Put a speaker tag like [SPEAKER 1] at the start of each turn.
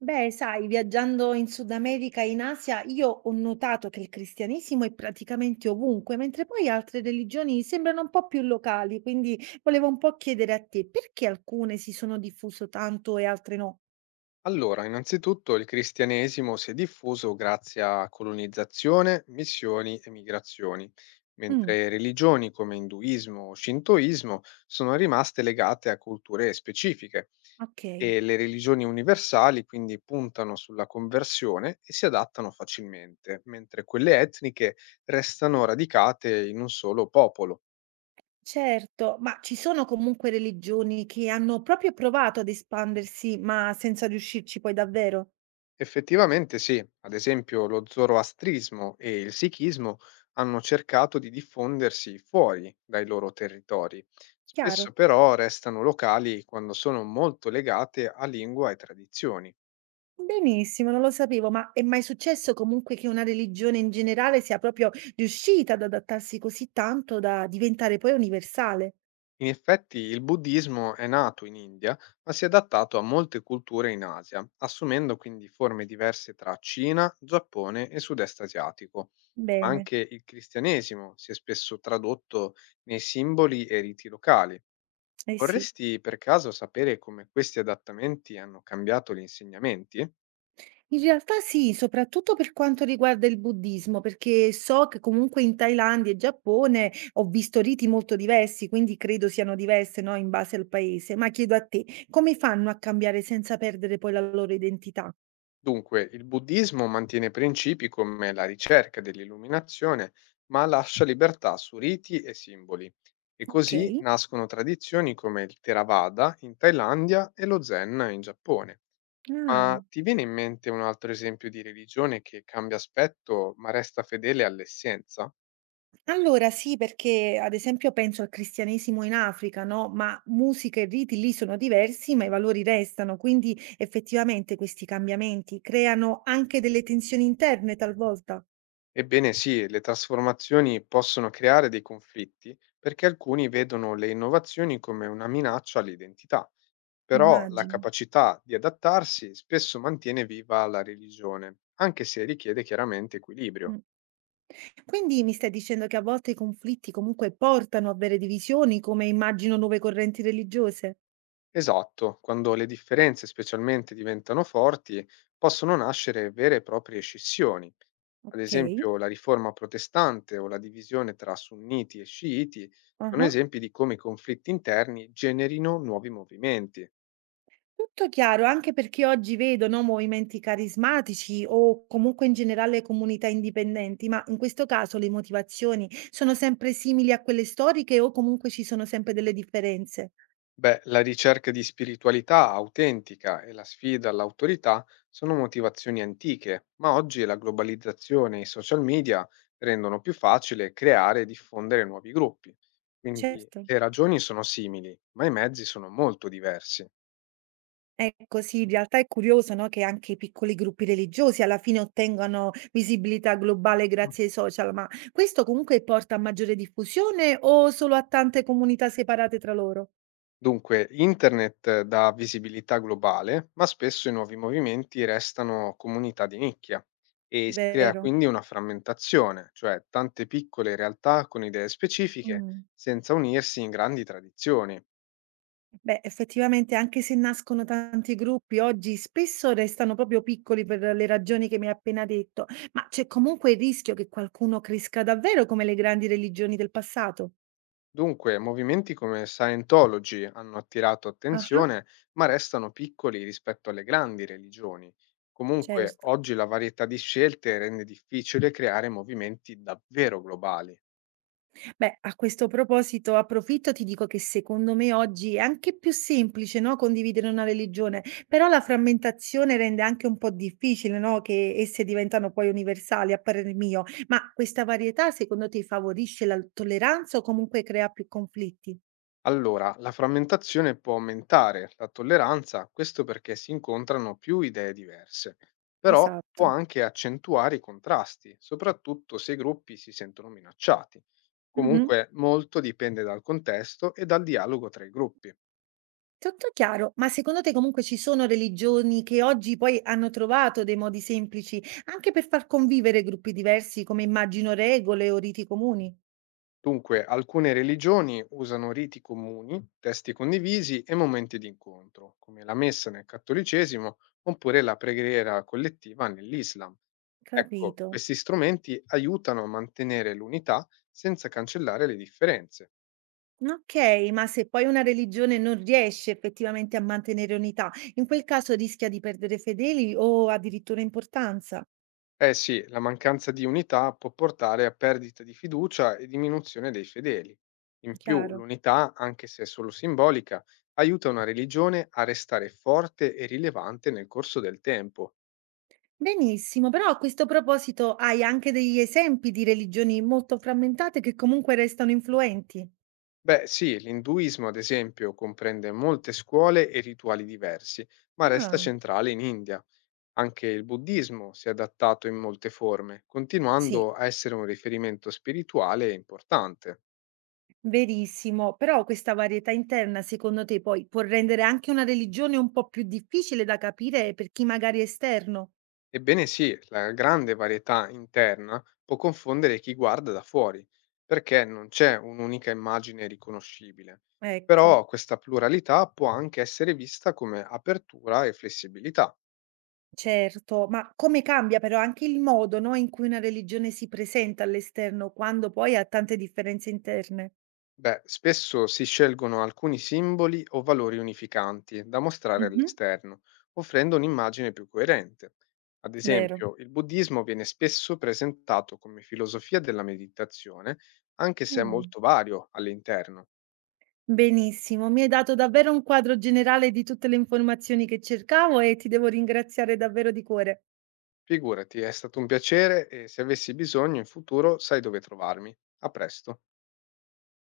[SPEAKER 1] Beh, sai, viaggiando in Sud America e in Asia, io ho notato che il cristianesimo è praticamente ovunque, mentre poi altre religioni sembrano un po' più locali, quindi volevo un po' chiedere a te perché alcune si sono diffuse tanto e altre no?
[SPEAKER 2] Allora, innanzitutto il cristianesimo si è diffuso grazie a colonizzazione, missioni e migrazioni,
[SPEAKER 1] Mm,
[SPEAKER 2] mentre religioni come induismo o shintoismo sono rimaste legate a culture specifiche
[SPEAKER 1] ok,
[SPEAKER 2] e le religioni universali quindi puntano sulla conversione e si adattano facilmente, mentre quelle etniche restano radicate in un solo popolo.
[SPEAKER 1] certo, ma ci sono comunque religioni che hanno proprio provato ad espandersi, ma senza riuscirci poi davvero?
[SPEAKER 2] Effettivamente sì, ad esempio lo zoroastrismo e il sikhismo hanno cercato di diffondersi fuori dai loro territori,
[SPEAKER 1] Chiaro?
[SPEAKER 2] spesso però restano locali quando sono molto legate a lingua e tradizioni.
[SPEAKER 1] Benissimo, non lo sapevo, ma è mai successo comunque che una religione in generale sia proprio riuscita ad adattarsi così tanto da diventare poi universale?
[SPEAKER 2] In effetti il buddismo è nato in India, ma si è adattato a molte culture in Asia, assumendo quindi forme diverse tra Cina, Giappone e sud-est asiatico.
[SPEAKER 1] Bene,
[SPEAKER 2] Anche il cristianesimo si è spesso tradotto nei simboli e riti locali.
[SPEAKER 1] eh sì.
[SPEAKER 2] Vorresti per caso sapere come questi adattamenti hanno cambiato gli insegnamenti?
[SPEAKER 1] In realtà sì, soprattutto per quanto riguarda il buddismo, perché so che comunque in Thailandia e Giappone ho visto riti molto diversi, quindi credo siano diverse, no, in base al paese. Ma chiedo a te, come fanno a cambiare senza perdere poi la loro identità?
[SPEAKER 2] Dunque, il buddismo mantiene principi come la ricerca dell'illuminazione, ma lascia libertà su riti e simboli. E
[SPEAKER 1] Ok.
[SPEAKER 2] così nascono tradizioni come il Theravada in Thailandia e lo Zen in Giappone.
[SPEAKER 1] Ah.
[SPEAKER 2] Ma ti viene in mente un altro esempio di religione che cambia aspetto ma resta fedele all'essenza?
[SPEAKER 1] Allora sì, perché ad esempio penso al cristianesimo in Africa, no, ma musica e riti lì sono diversi, ma i valori restano, quindi effettivamente questi cambiamenti creano anche delle tensioni interne talvolta,
[SPEAKER 2] Ebbene sì, le trasformazioni possono creare dei conflitti perché alcuni vedono le innovazioni come una minaccia all'identità, però la
[SPEAKER 1] immagino.
[SPEAKER 2] capacità di adattarsi spesso mantiene viva la religione, anche se richiede chiaramente equilibrio.
[SPEAKER 1] Mm. Quindi mi stai dicendo che a volte i conflitti comunque portano a vere divisioni, come immagino nuove correnti religiose?
[SPEAKER 2] Esatto, quando le differenze specialmente diventano forti, possono nascere vere e proprie scissioni. Ad
[SPEAKER 1] Ok.
[SPEAKER 2] esempio, la riforma protestante o la divisione tra sunniti e sciiti sono
[SPEAKER 1] Ah.
[SPEAKER 2] esempi di come i conflitti interni generino nuovi movimenti.
[SPEAKER 1] Tutto chiaro, anche perché oggi vedo, no, movimenti carismatici o comunque in generale comunità indipendenti, ma in questo caso le motivazioni sono sempre simili a quelle storiche o comunque ci sono sempre delle differenze?
[SPEAKER 2] Beh, la ricerca di spiritualità autentica e la sfida all'autorità sono motivazioni antiche, ma oggi la globalizzazione e i social media rendono più facile creare e diffondere nuovi gruppi. Quindi
[SPEAKER 1] Certo.
[SPEAKER 2] le ragioni sono simili, ma i mezzi sono molto diversi.
[SPEAKER 1] Ecco, sì, in realtà è curioso, no, che anche i piccoli gruppi religiosi alla fine ottengano visibilità globale grazie ai social, ma questo comunque porta a maggiore diffusione o solo a tante comunità separate tra loro?
[SPEAKER 2] Dunque, internet dà visibilità globale, ma spesso i nuovi movimenti restano comunità di nicchia e si crea
[SPEAKER 1] Vero.
[SPEAKER 2] quindi una frammentazione, cioè tante piccole realtà con idee specifiche
[SPEAKER 1] Mm.
[SPEAKER 2] senza unirsi in grandi tradizioni.
[SPEAKER 1] Beh, effettivamente anche se nascono tanti gruppi, oggi spesso restano proprio piccoli per le ragioni che mi hai appena detto, ma c'è comunque il rischio che qualcuno cresca davvero come le grandi religioni del passato?
[SPEAKER 2] Dunque, movimenti come Scientology hanno attirato
[SPEAKER 1] Ah,
[SPEAKER 2] attenzione, ma restano piccoli rispetto alle grandi religioni. Comunque,
[SPEAKER 1] certo.
[SPEAKER 2] oggi la varietà di scelte rende difficile creare movimenti davvero globali.
[SPEAKER 1] Beh, a questo proposito approfitto, ti dico che secondo me oggi è anche più semplice, no, condividere una religione, però la frammentazione rende anche un po' difficile, no, che esse diventano poi universali, a parer mio. Ma questa varietà secondo te favorisce la tolleranza o comunque crea più conflitti?
[SPEAKER 2] Allora, la frammentazione può aumentare la tolleranza, questo perché si incontrano più idee diverse, però può
[SPEAKER 1] Esatto.
[SPEAKER 2] anche accentuare i contrasti, soprattutto se i gruppi si sentono minacciati.
[SPEAKER 1] Mhm.
[SPEAKER 2] Comunque, molto dipende dal contesto e dal dialogo tra i gruppi.
[SPEAKER 1] Tutto chiaro, ma secondo te comunque ci sono religioni che oggi poi hanno trovato dei modi semplici anche per far convivere gruppi diversi come immagino regole o riti comuni?
[SPEAKER 2] Dunque, alcune religioni usano riti comuni, testi condivisi e momenti di incontro, come la messa nel cattolicesimo oppure la preghiera collettiva nell'Islam. Ecco,
[SPEAKER 1] Capito.
[SPEAKER 2] questi strumenti aiutano a mantenere l'unità senza cancellare le differenze.
[SPEAKER 1] Okay, ma se poi una religione non riesce effettivamente a mantenere unità, in quel caso rischia di perdere fedeli o addirittura importanza.
[SPEAKER 2] Eh sì, la mancanza di unità può portare a perdita di fiducia e diminuzione dei fedeli. In più,
[SPEAKER 1] Chiaro.
[SPEAKER 2] l'unità, anche se solo simbolica, aiuta una religione a restare forte e rilevante nel corso del tempo.
[SPEAKER 1] Benissimo, però a questo proposito hai anche degli esempi di religioni molto frammentate che comunque restano influenti?
[SPEAKER 2] Beh, sì, l'induismo, ad esempio, comprende molte scuole e rituali diversi, ma resta
[SPEAKER 1] Ah,
[SPEAKER 2] centrale in India. Anche il buddismo si è adattato in molte forme,
[SPEAKER 1] sì,
[SPEAKER 2] continuando a essere un riferimento spirituale importante.
[SPEAKER 1] verissimo. Però questa varietà interna, secondo te, poi può rendere anche una religione un po' più difficile da capire per chi magari è esterno?
[SPEAKER 2] Ebbene sì, la grande varietà interna può confondere chi guarda da fuori, perché non c'è un'unica immagine riconoscibile.
[SPEAKER 1] Ecco.
[SPEAKER 2] Però questa pluralità può anche essere vista come apertura e flessibilità.
[SPEAKER 1] Certo, ma come cambia però anche il modo, no, in cui una religione si presenta all'esterno quando poi ha tante differenze interne.
[SPEAKER 2] Beh, spesso si scelgono alcuni simboli o valori unificanti da mostrare
[SPEAKER 1] Mh-mh,
[SPEAKER 2] all'esterno, offrendo un'immagine più coerente. Ad
[SPEAKER 1] vero.
[SPEAKER 2] esempio, il buddismo viene spesso presentato come filosofia della meditazione, anche se è
[SPEAKER 1] Mh.
[SPEAKER 2] molto vario all'interno.
[SPEAKER 1] Benissimo, mi hai dato davvero un quadro generale di tutte le informazioni che cercavo e ti devo ringraziare davvero di cuore.
[SPEAKER 2] Figurati, è stato un piacere e se avessi bisogno in futuro sai dove trovarmi. A presto.